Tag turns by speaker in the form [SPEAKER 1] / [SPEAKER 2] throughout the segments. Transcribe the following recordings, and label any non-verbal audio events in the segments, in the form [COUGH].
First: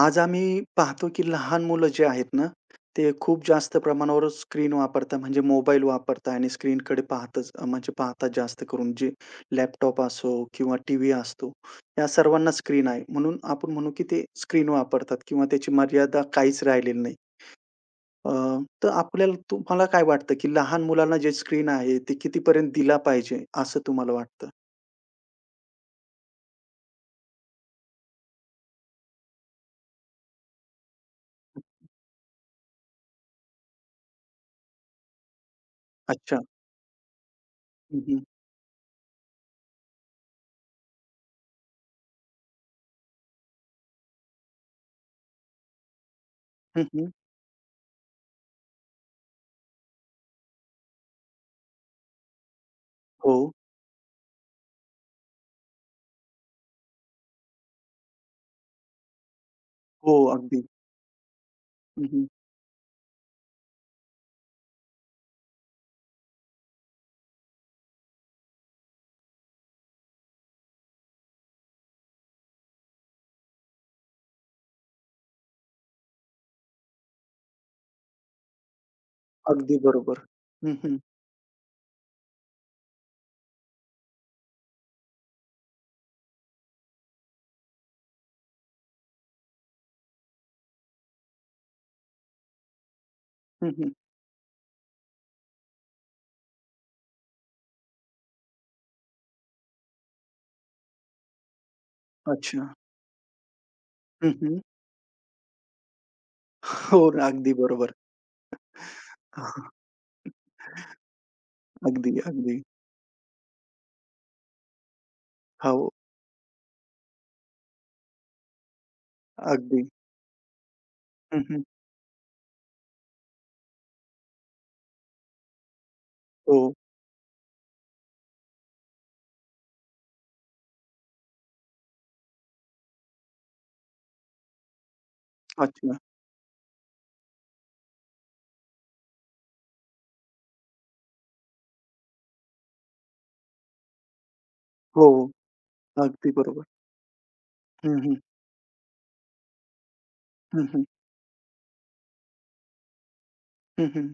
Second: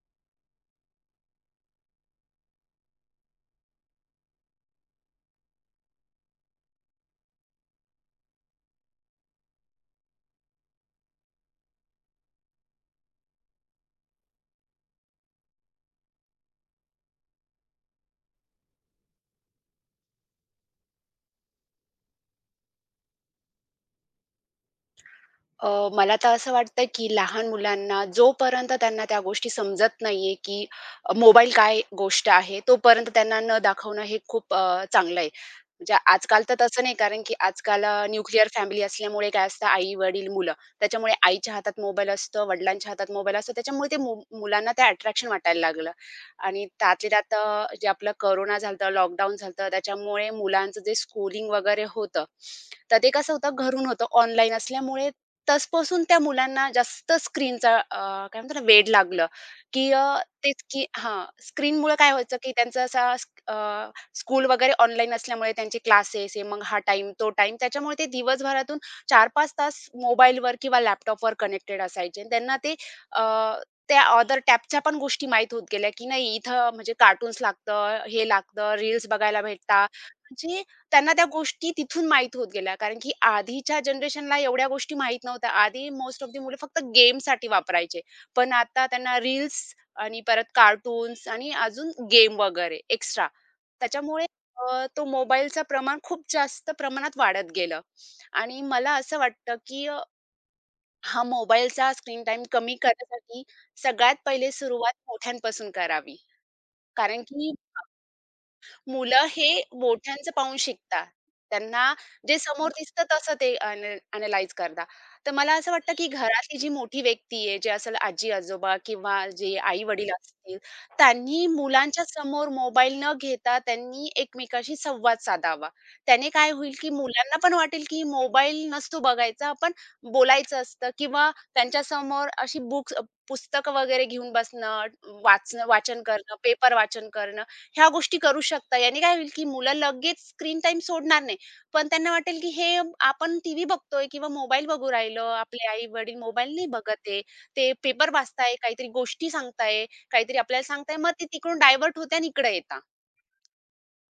[SPEAKER 1] आज आम्ही पाहतो, की लहान मुलं जे आहेत ना, ते खूप जास्त प्रमाणावर स्क्रीन वापरतात, म्हणजे मोबाईल वापरतात आणि स्क्रीनकडे पाहतच म्हणजे पाहतात जास्त करून. जे लॅपटॉप असो किंवा टीव्ही असतो, या सर्वांना स्क्रीन आहे. म्हणून आपण म्हणू, की ते स्क्रीन वापरतात किंवा त्याची मर्यादा काहीच राहिलेली नाही. अ, तर आपल्याला तुम्हाला काय वाटतं, की लहान मुलांना जे स्क्रीन आहे, ते कितीपर्यंत दिला पाहिजे, असं तुम्हाला वाटतं?
[SPEAKER 2] अ, मला तर असं वाटतं, की लहान मुलांना जोपर्यंत त्यांना त्या गोष्टी समजत नाहीये, की मोबाईल काय गोष्ट आहे, तोपर्यंत त्यांना न दाखवणं हे खूप चांगलं आहे. म्हणजे
[SPEAKER 1] अच्छा.
[SPEAKER 2] आजकाल तर तसं नाही, कारण की आजकाल
[SPEAKER 1] हं, हं.
[SPEAKER 2] न्यूक्लिअर फॅमिली असल्यामुळे काय असतं आई-वडील, मुलं. त्याच्यामुळे आईच्या हातात मोबाईल असतो, वडिलांच्या हातात मोबाईल असतो. त्याच्यामुळे ते मुलांना ते अट्रॅक्शन वाटायला लागलं आणि
[SPEAKER 1] हं, हं.
[SPEAKER 2] त्यातल्या त्यात जे आपलं कोरोना झालं लॉकडाऊन झालं त्याच्यामुळे मुलांचं जे स्कूलिंग वगैरे होतं, तर ते कसं
[SPEAKER 1] हो.
[SPEAKER 2] होतं घरून होतं, ऑनलाईन असल्यामुळे तसपासून त्या मुलांना जास्त स्क्रीनचा काय म्हणतो ना वेड लागलं, की
[SPEAKER 1] हो,
[SPEAKER 2] तेच
[SPEAKER 1] अगदी.
[SPEAKER 2] की हां, स्क्रीनमुळे
[SPEAKER 1] हं,
[SPEAKER 2] काय
[SPEAKER 1] हं.
[SPEAKER 2] व्हायचं, की त्यांचा असा स्कूल वगैरे ऑनलाईन असल्यामुळे त्यांचे क्लासेस हे मग हा टाइम तो टाइम त्याच्यामुळे ते दिवसभरातून 4-5 तास मोबाईलवर किंवा लॅपटॉपवर कनेक्टेड असायचे. त्यांना ते अ, त्या अदर टॅबच्या पण गोष्टी माहीत होत गेल्या, की नाही इथं म्हणजे कार्टून्स लागतं, हे लागतं, रील्स बघायला
[SPEAKER 1] अगदी
[SPEAKER 2] भेटतात.
[SPEAKER 1] बरोबर.
[SPEAKER 2] म्हणजे
[SPEAKER 1] हं, हं.
[SPEAKER 2] त्यांना त्या गोष्टी तिथून माहीत होत गेल्या. कारण की आधीच्या जनरेशनला एवढ्या गोष्टी माहीत नव्हत्या. आधी मोस्ट ऑफ दी मुलं फक्त गेमसाठी वापरायचे. पण आता त्यांना रील्स आणि परत कार्टून्स आणि अजून गेम वगैरे एक्स्ट्रा
[SPEAKER 1] हं,
[SPEAKER 2] त्याच्यामुळे तो मोबाईलचं प्रमाण खूप जास्त प्रमाणात वाढत गेलं आणि मला असं वाटतं, की हा मोबाईलचा स्क्रीन टाइम
[SPEAKER 1] अच्छा.
[SPEAKER 2] कमी करण्यासाठी सगळ्यात
[SPEAKER 1] हं,
[SPEAKER 2] पहिले
[SPEAKER 1] हं.
[SPEAKER 2] सुरुवात मोठ्यांपासून करावी.
[SPEAKER 1] हो
[SPEAKER 2] कारण
[SPEAKER 1] ना.
[SPEAKER 2] की
[SPEAKER 1] अगदी बरोबर.
[SPEAKER 2] मुलं हे
[SPEAKER 1] हां,
[SPEAKER 2] मोठ्यांचं पाहून शिकतात. त्यांना
[SPEAKER 1] अगदी,
[SPEAKER 2] जे
[SPEAKER 1] अगदी.
[SPEAKER 2] समोर दिसतं तसं ते अनलाईज करतात. तर मला असं वाटतं,
[SPEAKER 1] हो.
[SPEAKER 2] की घरातली जी मोठी व्यक्ती आहे, जे असेल आजी-आजोबा किंवा जे
[SPEAKER 1] अगदी.
[SPEAKER 2] आई-वडील असतील,
[SPEAKER 1] हं,
[SPEAKER 2] त्यांनी
[SPEAKER 1] हं.
[SPEAKER 2] मुलांच्या समोर मोबाईल न घेता त्यांनी एकमेकांशी संवाद साधावा. त्याने काय
[SPEAKER 1] हो.
[SPEAKER 2] होईल, की मुलांना पण वाटेल, की मोबाईल नसतो बघायचा, आपण बोलायचं असतं किंवा त्यांच्यासमोर अशी बुक्स पुस्तकं वगैरे घेऊन बसणं, वाचणं
[SPEAKER 1] अच्छा.
[SPEAKER 2] वाचन करणं, पेपर वाचन करणं, ह्या गोष्टी करू शकता. याने काय होईल, की मुलं लगेच स्क्रीन टाइम सोडणार नाही. पण त्यांना वाटेल, की हे आपण टीव्ही बघतोय किंवा मोबाईल बघू
[SPEAKER 1] हो.
[SPEAKER 2] राहिलो.
[SPEAKER 1] हो.
[SPEAKER 2] आपले आई-वडील
[SPEAKER 1] अगदी
[SPEAKER 2] मोबाईल
[SPEAKER 1] बरोबर.
[SPEAKER 2] नाही बघत आहे. ते
[SPEAKER 1] हं,
[SPEAKER 2] पेपर
[SPEAKER 1] हं.
[SPEAKER 2] वाचताय, काहीतरी गोष्टी सांगताय, काहीतरी आपल्याला
[SPEAKER 1] हं, हं.
[SPEAKER 2] सांगताय. मग ते तिकडून डायव्हर्ट होते आणि इकडे येतात.
[SPEAKER 1] हं, हं.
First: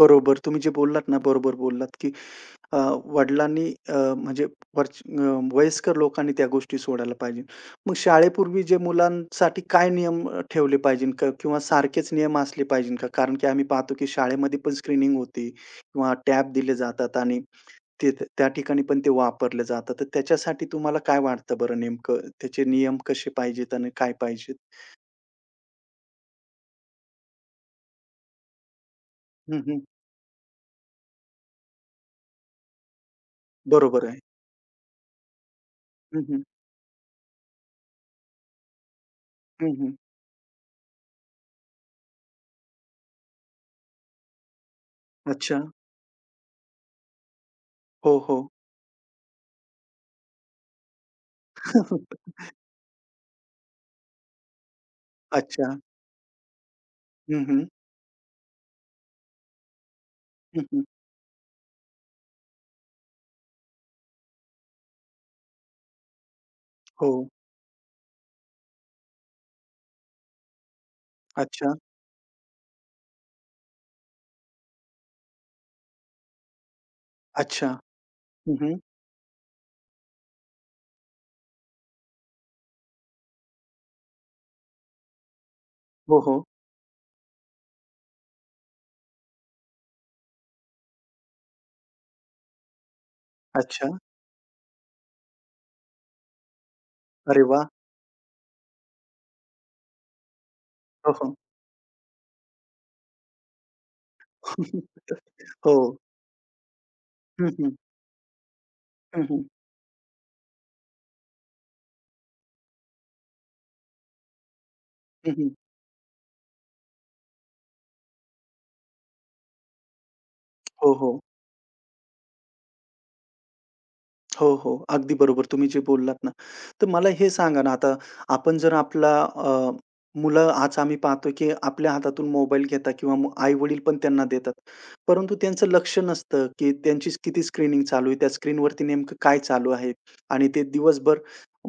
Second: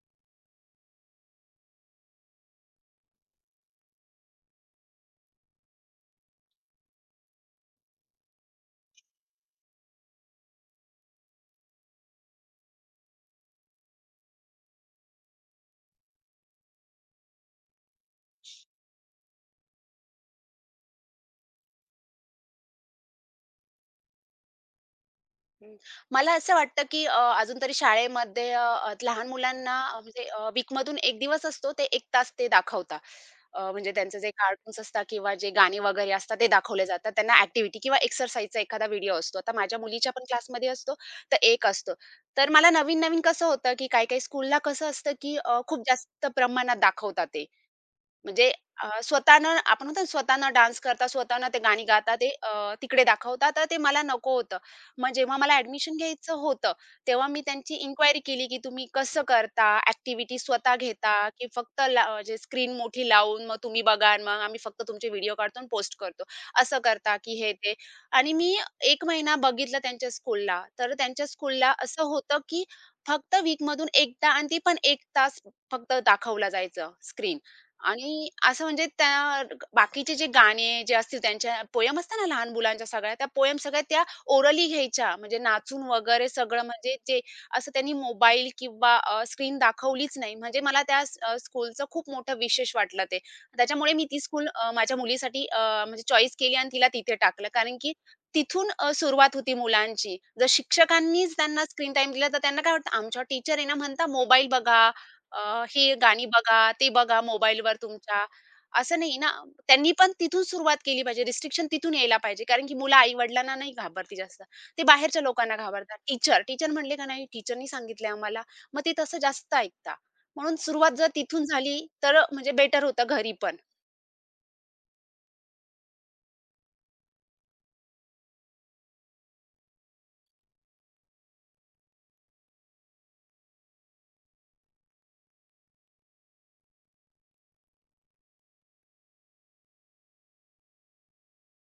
[SPEAKER 1] बरोबर. तुम्ही जे बोललात ना, बरोबर बोललात, की अ, वडिलांनी म्हणजे वरच वयस्कर लोकांनी त्या गोष्टी सोडायला पाहिजे. मग शाळेपूर्वी जे मुलांसाठी काय नियम ठेवले पाहिजेत का? किंवा सारखेच नियम असले पाहिजेत का? कारण की आम्ही पाहतो की शाळेमध्ये पण स्क्रीनिंग होती, किंवा टॅब दिले जातात आणि ते त्या ठिकाणी पण ते वापरले जातात. तर त्याच्यासाठी तुम्हाला काय वाटतं बरं नेमकं? त्याचे नियम कसे पाहिजेत आणि काय पाहिजेत?
[SPEAKER 2] हं. मला असं वाटतं, की अजून तरी शाळेमध्ये अ, अ, लहान
[SPEAKER 1] हं,
[SPEAKER 2] मुलांना
[SPEAKER 1] हं.
[SPEAKER 2] म्हणजे वीकमधून 1 दिवस असतो. ते 1 तास ते दाखवतात. म्हणजे
[SPEAKER 1] बरोबर आहे.
[SPEAKER 2] त्यांचे जे कार्टून्स असतात किंवा जे गाणी वगैरे
[SPEAKER 1] हं,
[SPEAKER 2] असतात
[SPEAKER 1] हं.
[SPEAKER 2] ते दाखवले जातात. त्यांना ॲक्टिव्हिटी किंवा एक्सरसाइजचा एखादा व्हिडिओ असतो. आता
[SPEAKER 1] हं,
[SPEAKER 2] माझ्या
[SPEAKER 1] हं.
[SPEAKER 2] मुलीच्या पण क्लासमध्ये असतो, तर एक असतो. तर मला नवीन-नवीन कसं होतं, की काही-काही स्कूलला कसं असतं, की
[SPEAKER 1] अच्छा.
[SPEAKER 2] खूप जास्त प्रमाणात दाखवतात ते.
[SPEAKER 1] हो, हो.
[SPEAKER 2] म्हणजे स्वतःनं आपण म्हणतो ना, स्वतःनं डान्स करतात, स्वतःनं ते गाणी गाता ते
[SPEAKER 1] [LAUGHS]
[SPEAKER 2] तिकडे दाखवतात. तर ते मला नको होतं. मग जेव्हा मला
[SPEAKER 1] अच्छा.
[SPEAKER 2] ॲडमिशन घ्यायचं होतं, तेव्हा मी
[SPEAKER 1] हं, हं.
[SPEAKER 2] त्यांची इन्क्वायरी केली, की तुम्ही कसं करता? ॲक्टिव्हिटी
[SPEAKER 1] हं,
[SPEAKER 2] स्वतः
[SPEAKER 1] हं.
[SPEAKER 2] घेता की फक्त ला म्हणजे स्क्रीन मोठी लावून मग तुम्ही बघा आणि मग आम्ही फक्त तुमचे व्हिडिओ काढतो आणि पोस्ट करतो. असं
[SPEAKER 1] हो.
[SPEAKER 2] करता की हे ते आणि मी 1 महिना बघितलं त्यांच्या स्कूलला. तर त्यांच्या स्कूलला
[SPEAKER 1] अच्छा.
[SPEAKER 2] असं होतं, की फक्त वीकमधून एकदा आणि ती पण 1 तास फक्त दाखवला जायचं स्क्रीन.
[SPEAKER 1] अच्छा.
[SPEAKER 2] आणि
[SPEAKER 1] हं,
[SPEAKER 2] असं
[SPEAKER 1] हं.
[SPEAKER 2] म्हणजे त्या बाकीचे जे गाणे जे असतील त्यांच्या पोएम असतात ना लहान मुलांच्या सगळ्या, त्या पोएम सगळ्या त्या ओरली घ्यायच्या. म्हणजे नाचून
[SPEAKER 1] हो,
[SPEAKER 2] वगैरे
[SPEAKER 1] हो.
[SPEAKER 2] सगळं म्हणजे जे असं त्यांनी मोबाईल किंवा स्क्रीन दाखवलीच नाही. म्हणजे मला त्या स्कूलचं खूप मोठं विशेष वाटलं ते.
[SPEAKER 1] अच्छा.
[SPEAKER 2] त्याच्यामुळे मी ती स्कूल माझ्या मुलीसाठी म्हणजे चॉईस केली आणि तिला तिथे
[SPEAKER 1] अरे
[SPEAKER 2] टाकलं.
[SPEAKER 1] वाह!
[SPEAKER 2] कारण की तिथून सुरुवात होती मुलांची. जर
[SPEAKER 1] हो, हो.
[SPEAKER 2] शिक्षकांनीच त्यांना स्क्रीन टाईम दिला, तर त्यांना काय वाटतं आमच्या टीचर आहे ना म्हणता मोबाईल बघा,
[SPEAKER 1] [LAUGHS]
[SPEAKER 2] हे
[SPEAKER 1] हो.
[SPEAKER 2] गाणी बघा, ते बघा
[SPEAKER 1] हं,
[SPEAKER 2] मोबाईलवर
[SPEAKER 1] हं.
[SPEAKER 2] तुमच्या, असं नाही
[SPEAKER 1] हं,
[SPEAKER 2] ना.
[SPEAKER 1] हं.
[SPEAKER 2] त्यांनी पण तिथून सुरुवात केली पाहिजे. रिस्ट्रिक्शन तिथून यायला पाहिजे. कारण की मुलं आई-वडिलांना नाही घाबरती जास्त. ते बाहेरच्या
[SPEAKER 1] हं, हं.
[SPEAKER 2] लोकांना घाबरतात. टीचर, टीचर म्हणले का नाही टीचरनी सांगितलंय आम्हाला. मग ते तसं जास्त ऐकता. म्हणून
[SPEAKER 1] हो,
[SPEAKER 2] सुरुवात जर
[SPEAKER 1] हो.
[SPEAKER 2] तिथून झाली तर म्हणजे बेटर होतं घरी पण.
[SPEAKER 1] हो, हो. अगदी बरोबर तुम्ही जे बोललात ना. तर मला हे सांगा ना आता आपण जर आपला मुलं आज आम्ही पाहतो, की आपल्या हातातून मोबाईल घेतात किंवा मग आई-वडील पण त्यांना देतात. परंतु त्यांचं लक्ष नसतं, की त्यांची किती स्क्रीनिंग चालू आहे, त्या स्क्रीनवरती नेमकं काय चालू आहे आणि ते दिवसभर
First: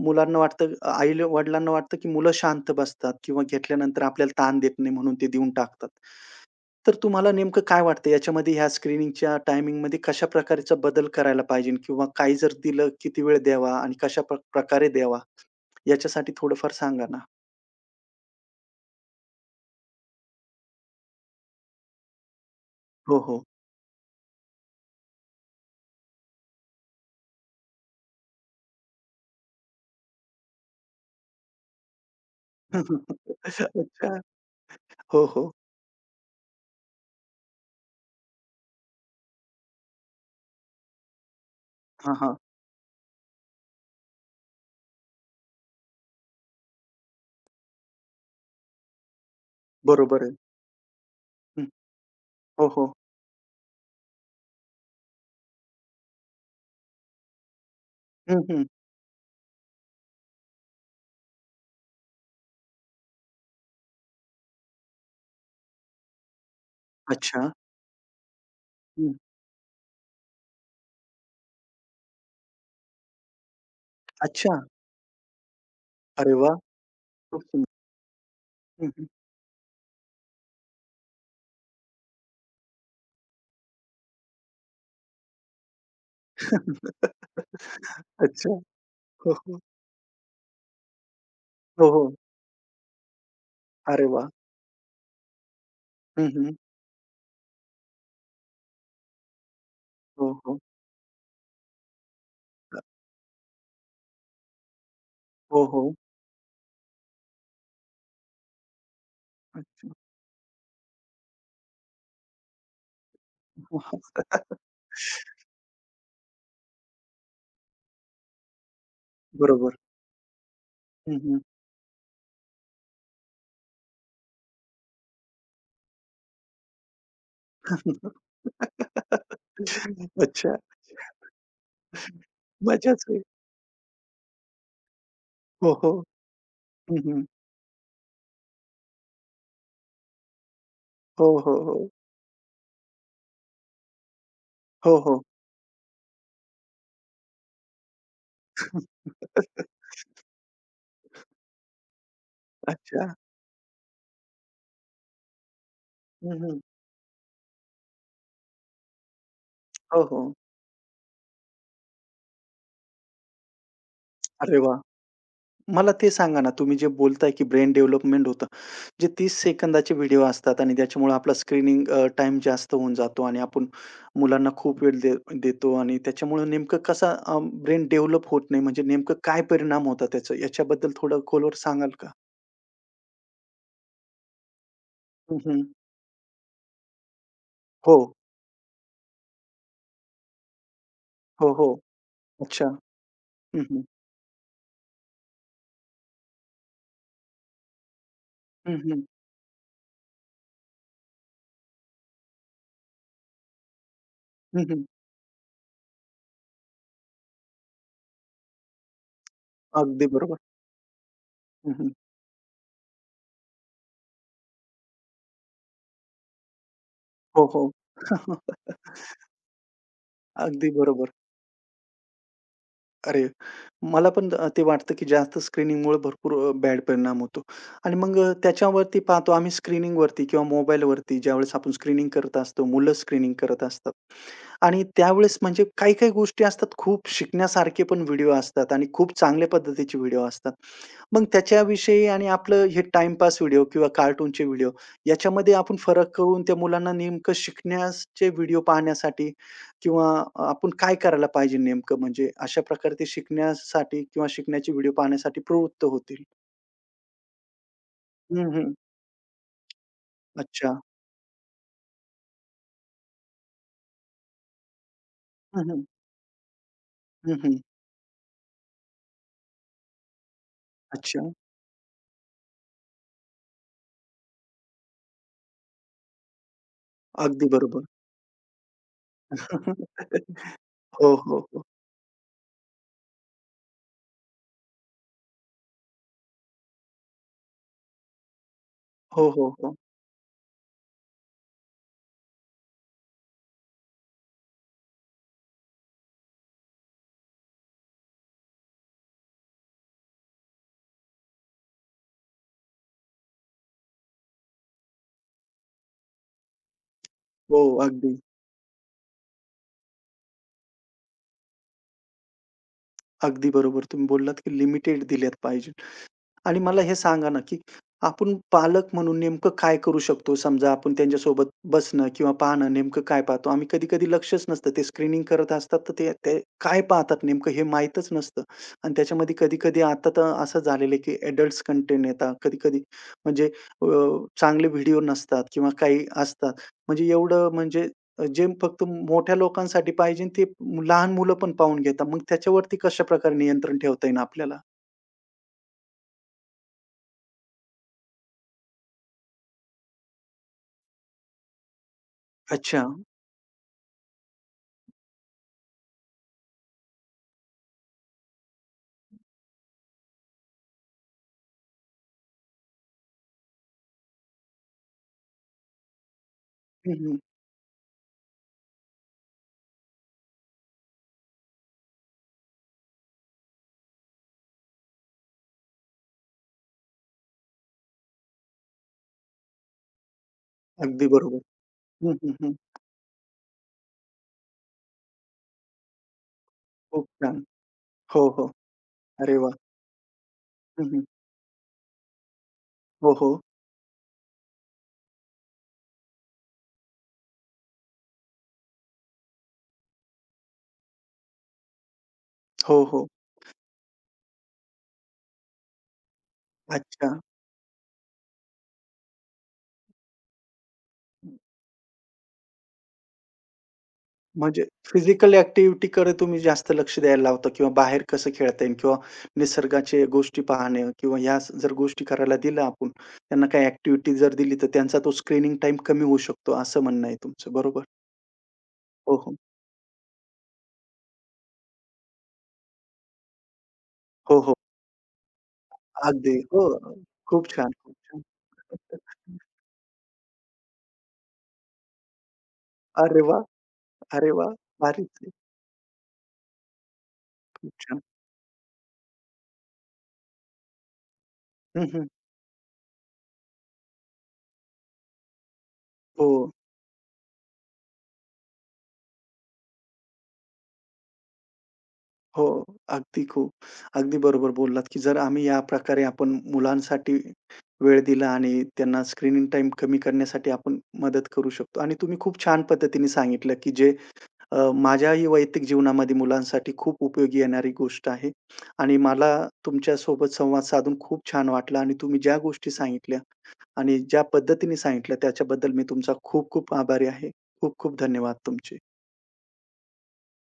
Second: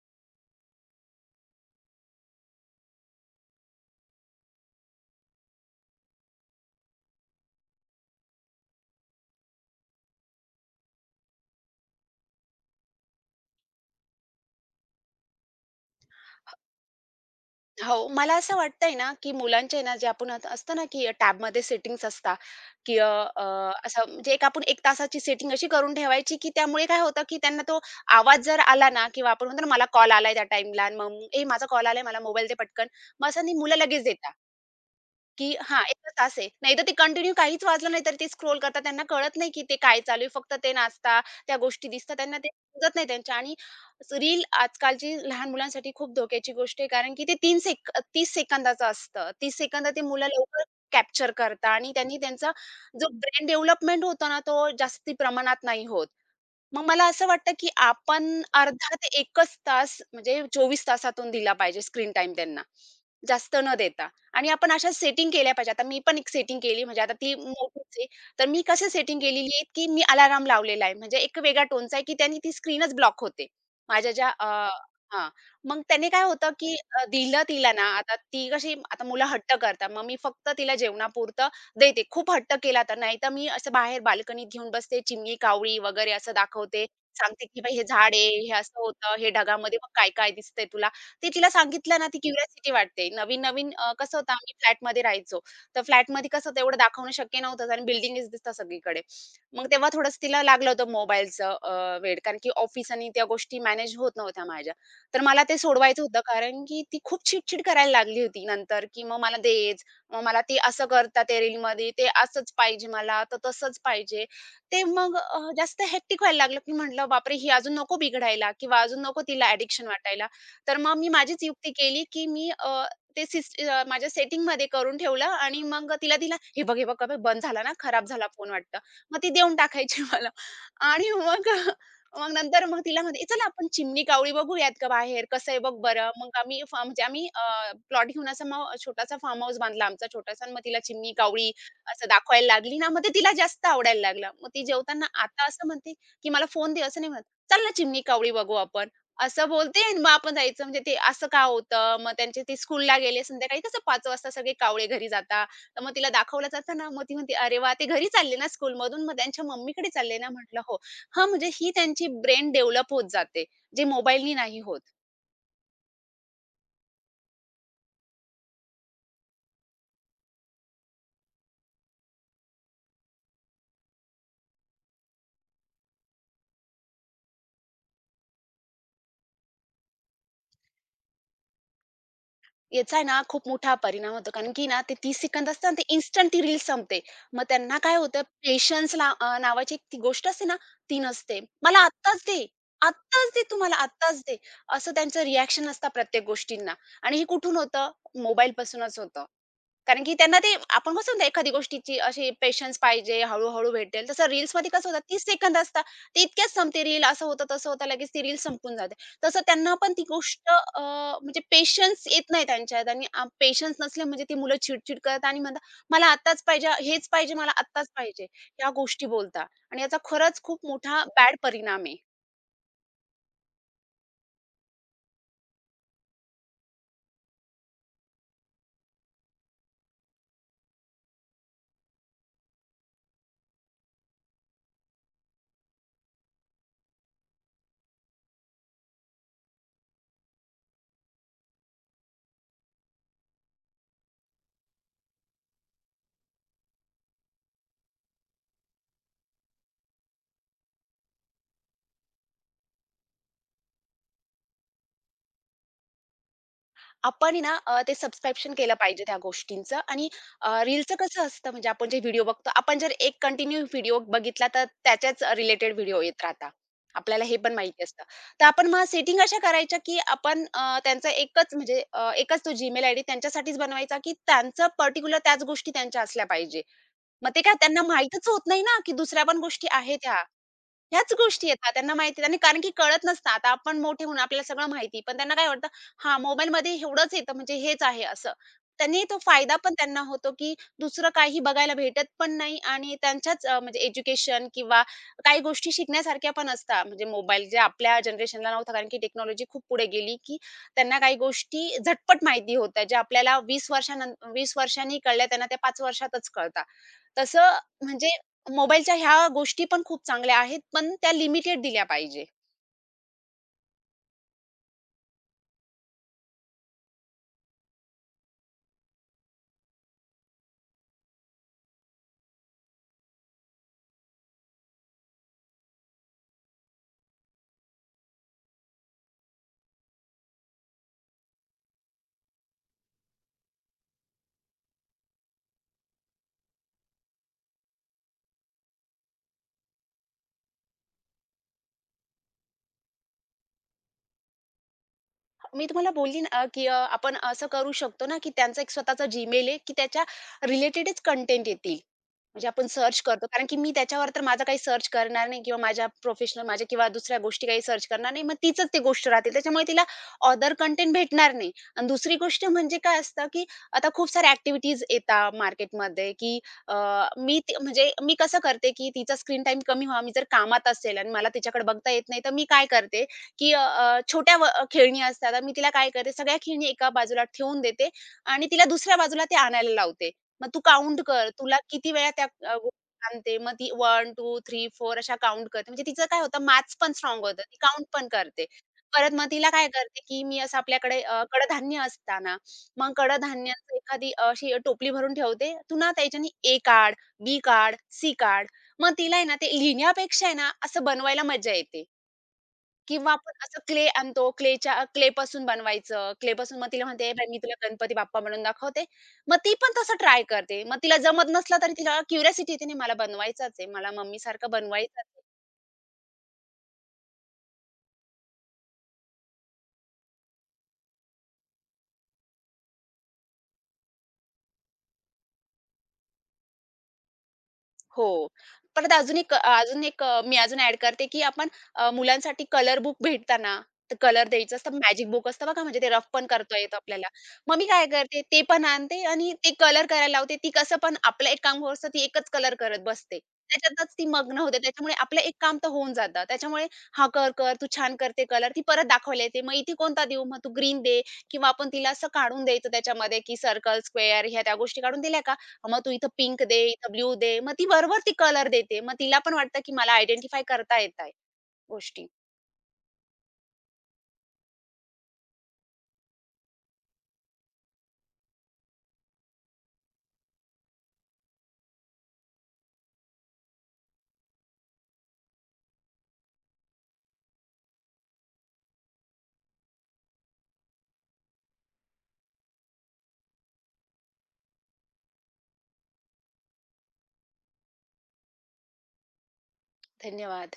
[SPEAKER 1] मुलांना वाटतं आई-वडिलांना वाटतं, की मुलं शांत बसतात किंवा घेतल्यानंतर आपल्याला ताण देत नाही म्हणून ते देऊन टाकतात. तर तुम्हाला नेमकं काय वाटतं याच्यामध्ये ह्या स्क्रीनिंगच्या टायमिंगमध्ये कशा प्रकारचा बदल करायला पाहिजे किंवा काय जर दिलं किती वेळ द्यावा आणि कशा प्रकारे द्यावा? याच्यासाठी थोडंफार सांगा ना?
[SPEAKER 2] हो, मला असं वाटतंय ना, की मुलांचे ना, जे आपण आता असतं ना, की टॅबमध्ये सेटिंग्ज असतात, की अ,
[SPEAKER 1] हो,
[SPEAKER 2] अ,
[SPEAKER 1] हो.
[SPEAKER 2] असं म्हणजे एक आपण 1 तासाची सेटिंग अशी करून ठेवायची, की त्यामुळे काय होतं, की त्यांना तो आवाज जर आला ना किंवा आपण म्हणतो ना, मला कॉल आलाय त्या टाईमला मग "ए माझा कॉल आलाय, मला मोबाईल दे पटकन." मग
[SPEAKER 1] [LAUGHS]
[SPEAKER 2] असं नाही मुलं लगेच
[SPEAKER 1] अच्छा.
[SPEAKER 2] देतात.
[SPEAKER 1] हो,
[SPEAKER 2] की
[SPEAKER 1] हो.
[SPEAKER 2] हां, 1 तास आहे. नाहीतर ते कंटिन्यू काहीच वाजलं नाही, तर ते स्क्रोल करतात. त्यांना कळत नाही, की ते काय चालू आहे. फक्त ते नाचता, त्या गोष्टी दिसतात.
[SPEAKER 1] हां,
[SPEAKER 2] त्यांना
[SPEAKER 1] हां.
[SPEAKER 2] ते समजत नाही त्यांच्या आणि रील आजकालची लहान मुलांसाठी खूप धोक्याची गोष्ट आहे, कारण की ते 3 सेक 30 सेकंदाचं असतं. 30 सेकंद ते
[SPEAKER 1] बरोबर
[SPEAKER 2] मुलं
[SPEAKER 1] आहे.
[SPEAKER 2] लवकर कॅप्चर
[SPEAKER 1] हं.
[SPEAKER 2] करतात आणि त्यांनी त्यांचा
[SPEAKER 1] हो, हो.
[SPEAKER 2] जो ब्रेन डेव्हलपमेंट होतो ना, तो जास्ती प्रमाणात नाही होत. मग मला असं वाटतं, की आपण
[SPEAKER 1] हं, हं.
[SPEAKER 2] अर्धा ते 1च तास म्हणजे 24 तासातून दिला पाहिजे स्क्रीन टाइम त्यांना, जास्त न देता. आणि आपण अशा सेटिंग केल्या पाहिजे. आता मी पण एक सेटिंग केली म्हणजे आता ती
[SPEAKER 1] अच्छा.
[SPEAKER 2] मोठीच आहे. तर मी कसं
[SPEAKER 1] हं.
[SPEAKER 2] सेटिंग केलेली आहे, की मी अलाराम लावलेला आहे. म्हणजे एक वेगळा टोनचा आहे, की त्याने ती स्क्रीनच ब्लॉक होते. माझ्या ज्या
[SPEAKER 1] अच्छा.
[SPEAKER 2] हां. मग त्याने काय
[SPEAKER 1] अरे
[SPEAKER 2] होतं,
[SPEAKER 1] वाह!
[SPEAKER 2] की
[SPEAKER 1] खूप
[SPEAKER 2] दिलं
[SPEAKER 1] सुंदर.
[SPEAKER 2] तिला ना, आता ती कशी
[SPEAKER 1] हं,
[SPEAKER 2] आता
[SPEAKER 1] हं.
[SPEAKER 2] मुलं हट्ट करतात. मग मी फक्त तिला जेवणापुरतं देते. खूप हट्ट केला तर, नाहीतर मी असं बाहेर बाल्कनीत घेऊन बसते, चिमणी, कावळी वगैरे असं दाखवते.
[SPEAKER 1] [LAUGHS]
[SPEAKER 2] सांगते, की "बाई हे झाड आहे,
[SPEAKER 1] अच्छा.
[SPEAKER 2] हे असं
[SPEAKER 1] हो,
[SPEAKER 2] होतं, हे
[SPEAKER 1] हो.
[SPEAKER 2] ढगामध्ये बघ काय-काय दिसतंय तुला." ते तिला
[SPEAKER 1] हो,
[SPEAKER 2] सांगितलं ना,
[SPEAKER 1] हो.
[SPEAKER 2] ती क्युरिओसिटी वाटते. नवीन-नवीन
[SPEAKER 1] अरे
[SPEAKER 2] कसं
[SPEAKER 1] वाह!
[SPEAKER 2] होतं आम्ही फ्लॅटमध्ये राहायचो. तर
[SPEAKER 1] हं,
[SPEAKER 2] फ्लॅटमध्ये कसं
[SPEAKER 1] हं.
[SPEAKER 2] होतं एवढं दाखवणं शक्य नव्हतं आणि बिल्डिंगच दिसतात सगळीकडे. मग तेव्हा थोडंसं
[SPEAKER 1] हो,
[SPEAKER 2] तिला
[SPEAKER 1] हो.
[SPEAKER 2] लागलं होतं मोबाईलचं कारण की ऑफिस आणि त्या गोष्टी मॅनेज होत नव्हत्या माझ्या. तर मला ते
[SPEAKER 1] हो, हो.
[SPEAKER 2] सोडवायचं होतं कारण की ती खूप चिड-चिड करायला लागली होती नंतर, की "मग मला दे,
[SPEAKER 1] अच्छा.
[SPEAKER 2] मग मला ते असं करतात ते रीलमध्ये, ते असंच पाहिजे मला, तर तसंच पाहिजे.
[SPEAKER 1] [LAUGHS]
[SPEAKER 2] ते मग जास्त हेक्टिक व्हायला लागलं, की म्हटलं बापरे! ही अजून नको बिघडायला किंवा अजून नको तिला
[SPEAKER 1] बरोबर.
[SPEAKER 2] ॲडिक्शन वाटायला. तर मग मी
[SPEAKER 1] हं, हं.
[SPEAKER 2] माझीच युक्ती केली, की मी माझ्या सेटिंगमध्ये करून ठेवलं आणि मग तिला दिला, "हे बघ, हे बघ, अबे, बंद झाला ना, खराब झाला फोन वाटतं."
[SPEAKER 1] [LAUGHS]
[SPEAKER 2] मग ती देऊन टाकायची [LAUGHS] मला
[SPEAKER 1] अच्छा.
[SPEAKER 2] आणि मग मग नंतर मग तिला
[SPEAKER 1] मजाच
[SPEAKER 2] म्हणते,
[SPEAKER 1] आहे.
[SPEAKER 2] "ए चला आपण चिमणी कावळी बघूयात का बाहेर? कसं आहे
[SPEAKER 1] हो,
[SPEAKER 2] बघ
[SPEAKER 1] हो.
[SPEAKER 2] बरं." मग आम्ही
[SPEAKER 1] हं,
[SPEAKER 2] म्हणजे
[SPEAKER 1] हं.
[SPEAKER 2] आम्ही प्लॉट घेऊन असा मग छोटासा फार्म हाऊस बांधला आमचा छोटासा आणि मग तिला चिमणी,
[SPEAKER 1] हो,
[SPEAKER 2] कावळी
[SPEAKER 1] हो, हो.
[SPEAKER 2] असं दाखवायला लागली ना, मग ते तिला जास्त आवडायला लागलं. मग ती
[SPEAKER 1] हो,
[SPEAKER 2] जेवताना
[SPEAKER 1] हो.
[SPEAKER 2] आता असं म्हणते, की "मला फोन दे." असं नाही म्हणत. "चल ना चिमणी, कावळी बघू आपण." असं बोलते
[SPEAKER 1] [LAUGHS]
[SPEAKER 2] आणि मग आपण जायचं. म्हणजे ते असं का होतं? मग त्यांचे ते स्कूलला
[SPEAKER 1] अच्छा.
[SPEAKER 2] गेले संध्याकाळी कसं 5 वाजता सगळे कावळे घरी जातात. तर मग तिला
[SPEAKER 1] हं,
[SPEAKER 2] दाखवलं
[SPEAKER 1] हं.
[SPEAKER 2] जातं ना, मग ती म्हणते, "अरे वाह! ते घरी चालले ना स्कूलमधून? मग त्यांच्या मम्मीकडे
[SPEAKER 1] हो,
[SPEAKER 2] चालले ना?"
[SPEAKER 1] हो.
[SPEAKER 2] म्हटलं, "हो." हा म्हणजे ही त्यांची ब्रेन डेव्हलप होत जाते, जे मोबाईलनी
[SPEAKER 1] अरे
[SPEAKER 2] नाही
[SPEAKER 1] वाह!
[SPEAKER 2] होत.
[SPEAKER 1] मला ते सांगा ना, तुम्ही जे बोलताय की ब्रेन डेव्हलपमेंट होतं. जे 30 सेकंदाचे व्हिडिओ असतात आणि त्याच्यामुळे आपला स्क्रीनिंग टाईम जास्त होऊन जातो आणि आपण मुलांना खूप वेळ देतो आणि त्याच्यामुळे नेमकं कसा ब्रेन डेव्हलप होत नाही, म्हणजे नेमकं काय परिणाम होता त्याचा? याच्याबद्दल थोडं खोलवर सांगाल का?
[SPEAKER 2] याचा आहे ना खूप मोठा परिणाम होतो. कारण की ना ते 30 सेकंद
[SPEAKER 1] हं,
[SPEAKER 2] असतं ना, ते इन्स्टंट ती रील संपते. मग त्यांना काय
[SPEAKER 1] हो.
[SPEAKER 2] होतं पेशन्स ना ती गोष्ट असते ना, ती नसते.
[SPEAKER 1] हो, हो.
[SPEAKER 2] "मला आत्ताच दे,
[SPEAKER 1] अच्छा.
[SPEAKER 2] आत्ताच दे तू
[SPEAKER 1] हं, हं.
[SPEAKER 2] आत्ताच दे." असं त्यांचं रिएक्शन असतं प्रत्येक गोष्टींना आणि हे कुठून होतं?
[SPEAKER 1] हं,
[SPEAKER 2] मोबाईलपासूनच
[SPEAKER 1] हं.
[SPEAKER 2] होतं. कारण की त्यांना ते आपण कसं म्हणतो एखादी गोष्टीची अशी पेशन्स पाहिजे, हळू-हळू भेटेल. तसं
[SPEAKER 1] हं,
[SPEAKER 2] रील्समध्ये
[SPEAKER 1] हं.
[SPEAKER 2] कसं होतं 30 सेकंद असतात. ते इतक्यात संपते रील. असं होतं, तसं होतं. लगेच ती रील संपून जाते. तसं त्यांना पण ती
[SPEAKER 1] अगदी बरोबर.
[SPEAKER 2] गोष्ट म्हणजे
[SPEAKER 1] हं, हं.
[SPEAKER 2] पेशन्स येत नाही त्यांच्यात आणि पेशन्स नसले म्हणजे ती मुलं चिड करतात आणि म्हणतात, "मला आत्ताच पाहिजे, हेच पाहिजे,
[SPEAKER 1] हो,
[SPEAKER 2] मला
[SPEAKER 1] हो.
[SPEAKER 2] आत्ताच पाहिजे." ह्या
[SPEAKER 1] [LAUGHS]
[SPEAKER 2] गोष्टी बोलतात आणि याचा खरंच खूप
[SPEAKER 1] अगदी
[SPEAKER 2] मोठा
[SPEAKER 1] बरोबर.
[SPEAKER 2] बॅड परिणाम आहे.
[SPEAKER 1] अरे, मला पण ते वाटतं की जास्त स्क्रीनिंगमुळे भरपूर बॅड परिणाम होतो. आणि मग त्याच्यावरती पाहतो आम्ही स्क्रीनिंगवरती किंवा मोबाईलवरती ज्यावेळेस आपण स्क्रीनिंग करत असतो, मुलं स्क्रीनिंग करत असतात. आणि त्यावेळेस म्हणजे काही-काही गोष्टी असतात खूप शिकण्यासारखे पण व्हिडिओ असतात आणि खूप चांगल्या पद्धतीचे व्हिडिओ असतात. मग त्याच्याविषयी आणि आपलं हे टाईमपास व्हिडिओ किंवा कार्टूनचे व्हिडिओ याच्यामध्ये आपण फरक करून त्या मुलांना नेमकं शिकण्याचे व्हिडिओ पाहण्यासाठी किंवा आपण काय करायला पाहिजे नेमकं म्हणजे अशा प्रकारे ते शिकण्यासाठी किंवा शिकण्याचे व्हिडिओ पाहण्यासाठी प्रवृत्त होतील.
[SPEAKER 2] आपण आहे ना ते
[SPEAKER 1] हं,
[SPEAKER 2] सबस्क्रिप्शन केलं
[SPEAKER 1] हं.
[SPEAKER 2] पाहिजे त्या गोष्टींचं आणि
[SPEAKER 1] अच्छा.
[SPEAKER 2] रीलचं कसं असतं म्हणजे आपण जे व्हिडिओ बघतो आपण जर एक कंटिन्यू व्हिडिओ बघितला तर त्याच्याच
[SPEAKER 1] हं,
[SPEAKER 2] रिलेटेड
[SPEAKER 1] हं.
[SPEAKER 2] व्हिडिओ येत राहतात. आपल्याला
[SPEAKER 1] हं,
[SPEAKER 2] हे पण
[SPEAKER 1] हं.
[SPEAKER 2] माहिती असतं. तर आपण मग सेटिंग अशा करायच्या की आपण त्यांचा
[SPEAKER 1] अच्छा.
[SPEAKER 2] एकच म्हणजे एकच तो Gmail आयडी त्यांच्यासाठीच बनवायचा की त्यांचं पर्टिक्युलर त्याच गोष्टी त्यांच्या असल्या पाहिजे. मग ते
[SPEAKER 1] अगदी
[SPEAKER 2] काय त्यांना
[SPEAKER 1] बरोबर.
[SPEAKER 2] माहीतच होत नाही ना की दुसऱ्या पण गोष्टी आहेत ह्या.
[SPEAKER 1] [LAUGHS]
[SPEAKER 2] ह्याच
[SPEAKER 1] हो, हो,
[SPEAKER 2] गोष्टी
[SPEAKER 1] हो.
[SPEAKER 2] येतात. त्यांना माहिती आणि कारण की कळत नसतं. आता आपण मोठे होऊन आपल्याला सगळं माहिती. पण त्यांना काय वाटतं, हां, मोबाईलमध्ये एवढंच येतं म्हणजे हेच आहे असं. त्यांनी तो
[SPEAKER 1] हो, हो,
[SPEAKER 2] फायदा पण
[SPEAKER 1] हो.
[SPEAKER 2] त्यांना होतो, की दुसरं काही बघायला भेटत पण नाही आणि त्यांच्याच म्हणजे एज्युकेशन किंवा काही गोष्टी शिकण्यासारख्या पण असतात. म्हणजे मोबाईल जे आपल्या जनरेशनला नव्हता कारण की टेक्नॉलॉजी खूप पुढे गेली, की त्यांना काही गोष्टी झटपट माहिती होत्या. ज्या आपल्याला 20 वर्षांनी कळल्या त्यांना त्या 5 वर्षातच कळतात. तसं
[SPEAKER 1] हो,
[SPEAKER 2] म्हणजे
[SPEAKER 1] अगदी.
[SPEAKER 2] मोबाईलच्या ह्या गोष्टी पण खूप चांगल्या आहेत, पण त्या लिमिटेड दिल्या पाहिजे.
[SPEAKER 1] अगदी बरोबर. तुम्ही बोललात की लिमिटेड दिल्यात पाहिजे. आणि मला हे सांगा ना, की आपण पालक म्हणून नेमकं काय करू शकतो? समजा आपण त्यांच्यासोबत बसणं किंवा पाहणं नेमकं काय पाहतो? आम्ही कधी-कधी लक्षच नसतं. ते स्क्रीनिंग करत असतात, तर ते ते काय पाहतात नेमकं हे माहीतच नसतं. आणि त्याच्यामध्ये कधी-कधी आता तर असं झालेलं आहे, की अडल्ट्स कंटेंट येतात. कधी-कधी म्हणजे अ, चांगले व्हिडिओ नसतात किंवा काही असतात. म्हणजे एवढं म्हणजे जे फक्त मोठ्या लोकांसाठी पाहिजे ते लहान मुलं पण पाहून घेतात. मग त्याच्यावरती कशाप्रकारे नियंत्रण ठेवता येईल आपल्याला?
[SPEAKER 2] मी तुम्हाला बोलली ना, की आपण असं करू शकतो ना, की त्यांचा एक स्वतःचा Gmail आहे, की त्याच्या रिलेटेडच कंटेंट येतील. म्हणजे आपण
[SPEAKER 1] अच्छा.
[SPEAKER 2] सर्च करतो. कारण की मी त्याच्यावर तर माझं काही सर्च करणार नाही किंवा माझ्या प्रोफेशनल माझ्या किंवा दुसऱ्या गोष्टी काही सर्च करणार नाही. मग तिचंच ती गोष्ट राहतील. त्याच्यामुळे तिला ऑदर कंटेंट भेटणार नाही. आणि दुसरी गोष्ट म्हणजे काय असतं, की आता खूप साऱ्या ॲक्टिव्हिटीज येतात मार्केटमध्ये, की अ,
[SPEAKER 1] हं, म्हणजे
[SPEAKER 2] मी ती म्हणजे मी कसं करते, की तिचा स्क्रीन टाईम कमी व्हावा. मी जर कामात असेल आणि मला तिच्याकडे बघता येत नाही, तर मी काय करते, की अ, अ, छोट्या व खेळणी असतात. तर मी तिला काय करते, सगळ्या खेळणी एका बाजूला ठेवून देते आणि तिला दुसऱ्या बाजूला ते आणायला लावते. मग तू काउंट
[SPEAKER 1] अगदी
[SPEAKER 2] कर.
[SPEAKER 1] बरोबर.
[SPEAKER 2] तुला किती वेळा
[SPEAKER 1] हं,
[SPEAKER 2] त्या
[SPEAKER 1] हं, हं.
[SPEAKER 2] गोष्टी सांगते. मग ती 1, 2, 3, 4 अशा काउंट करते. म्हणजे तिचं काय होतं मॅथ्स पण
[SPEAKER 1] खूप
[SPEAKER 2] स्ट्राँग
[SPEAKER 1] छान.
[SPEAKER 2] होतं. ती काउंट पण
[SPEAKER 1] हो,
[SPEAKER 2] करते.
[SPEAKER 1] हो.
[SPEAKER 2] परत मग
[SPEAKER 1] अरे
[SPEAKER 2] तिला
[SPEAKER 1] वाह!
[SPEAKER 2] काय करते, की मी असं
[SPEAKER 1] हं,
[SPEAKER 2] आपल्याकडे
[SPEAKER 1] हं.
[SPEAKER 2] अ, कडधान्य असतं ना, मग
[SPEAKER 1] हो, हो.
[SPEAKER 2] कडधान्याचं एखादी अशी टोपली भरून ठेवते. "तू ना त्याच्याने ए काढ, बी काढ, सी काढ." मग तिला आहे ना ते लिहिण्यापेक्षा आहे ना असं बनवायला मजा येते.
[SPEAKER 1] हो, हो.
[SPEAKER 2] किंवा आपण असं क्ले आणतो, क्लेच्या क्लेपासून बनवायचं. क्लेपासून मग तिला
[SPEAKER 1] अच्छा.
[SPEAKER 2] म्हणते, "बाई, मी तुला गणपती बाप्पा बनवून दाखवते." मग ती पण तसं ट्राय करते. मग तिला जमत नसलं तरी तिला क्युरिओसिटी येते, "नाही, मला बनवायचाच आहे. मला मम्मीसारखं
[SPEAKER 1] म्हणजे
[SPEAKER 2] बनवायचंच आहे."
[SPEAKER 1] फिजिकल ॲक्टिव्हिटीकडे तुम्ही जास्त लक्ष द्यायला लावता किंवा बाहेर कसं खेळता येईल किंवा निसर्गाचे गोष्टी पाहणे किंवा ह्या जर गोष्टी करायला दिलं आपण, त्यांना काही ॲक्टिव्हिटी जर दिली, तर त्यांचा तो स्क्रीनिंग टाईम कमी होऊ शकतो, असं म्हणणं आहे तुमचं. बरोबर?
[SPEAKER 2] हो. परत
[SPEAKER 1] हो, हो.
[SPEAKER 2] अजून एक मी अजून ॲड करते, की आपण मुलांसाठी कलर बुक भेटताना कलर
[SPEAKER 1] हो, हो.
[SPEAKER 2] द्यायचं असतं. मॅजिक बुक असतं बघा, म्हणजे ते रफ पण
[SPEAKER 1] अगदी.
[SPEAKER 2] करता
[SPEAKER 1] हो.
[SPEAKER 2] येतं आपल्याला.
[SPEAKER 1] खूप
[SPEAKER 2] मग मी
[SPEAKER 1] छान,
[SPEAKER 2] काय
[SPEAKER 1] खूप
[SPEAKER 2] करते,
[SPEAKER 1] छान.
[SPEAKER 2] ते पण आणते आणि
[SPEAKER 1] [LAUGHS]
[SPEAKER 2] ते कलर करायला लावते. ती कसं पण आपलं एक काम होत असतं, ती एकच कलर करत बसते.
[SPEAKER 1] अरे वाह!
[SPEAKER 2] त्याच्यातच ती
[SPEAKER 1] अरे
[SPEAKER 2] मग्न
[SPEAKER 1] वाह!
[SPEAKER 2] होते. त्याच्यामुळे
[SPEAKER 1] भारीच
[SPEAKER 2] आपलं
[SPEAKER 1] आहे.
[SPEAKER 2] एक काम तर होऊन जातं. त्याच्यामुळे "हा कर, कर. तू
[SPEAKER 1] खूप
[SPEAKER 2] छान
[SPEAKER 1] छान.
[SPEAKER 2] करते कलर." ती परत दाखवायला येते. "मग इथे कोणता देऊ? मग तू ग्रीन दे." किंवा आपण
[SPEAKER 1] हं,
[SPEAKER 2] तिला असं
[SPEAKER 1] हं.
[SPEAKER 2] काढून द्यायचं त्याच्यामध्ये, की सर्कल, स्क्वेअर ह्या त्या गोष्टी काढून दिल्या का, मग तू इथं
[SPEAKER 1] हो.
[SPEAKER 2] पिंक दे, इथं ब्ल्यू दे. मग ती वरवर ती कलर देते. मग तिला पण वाटतं, की मला आयडेंटिफाय करता येत आहे गोष्टी.
[SPEAKER 1] हो, अगदी खूप. अगदी बरोबर बोललात, की जर आम्ही या प्रकारे आपण मुलांसाठी वेळ दिला आणि त्यांना स्क्रीनिंग टाइम कमी करण्यासाठी आपण मदत करू शकतो. आणि तुम्ही खूप छान पद्धतीने सांगितलं, की जे माझ्याही वैयक्तिक जीवनामध्ये मुलांसाठी खूप उपयोगी येणारी गोष्ट आहे. आणि मला तुमच्यासोबत संवाद साधून खूप छान वाटलं आणि तुम्ही ज्या गोष्टी सांगितल्या आणि ज्या पद्धतीने सांगितल्या त्याच्याबद्दल मी तुमचा खूप खूप आभारी आहे. खूप खूप धन्यवाद तुमचे.
[SPEAKER 2] धन्यवाद.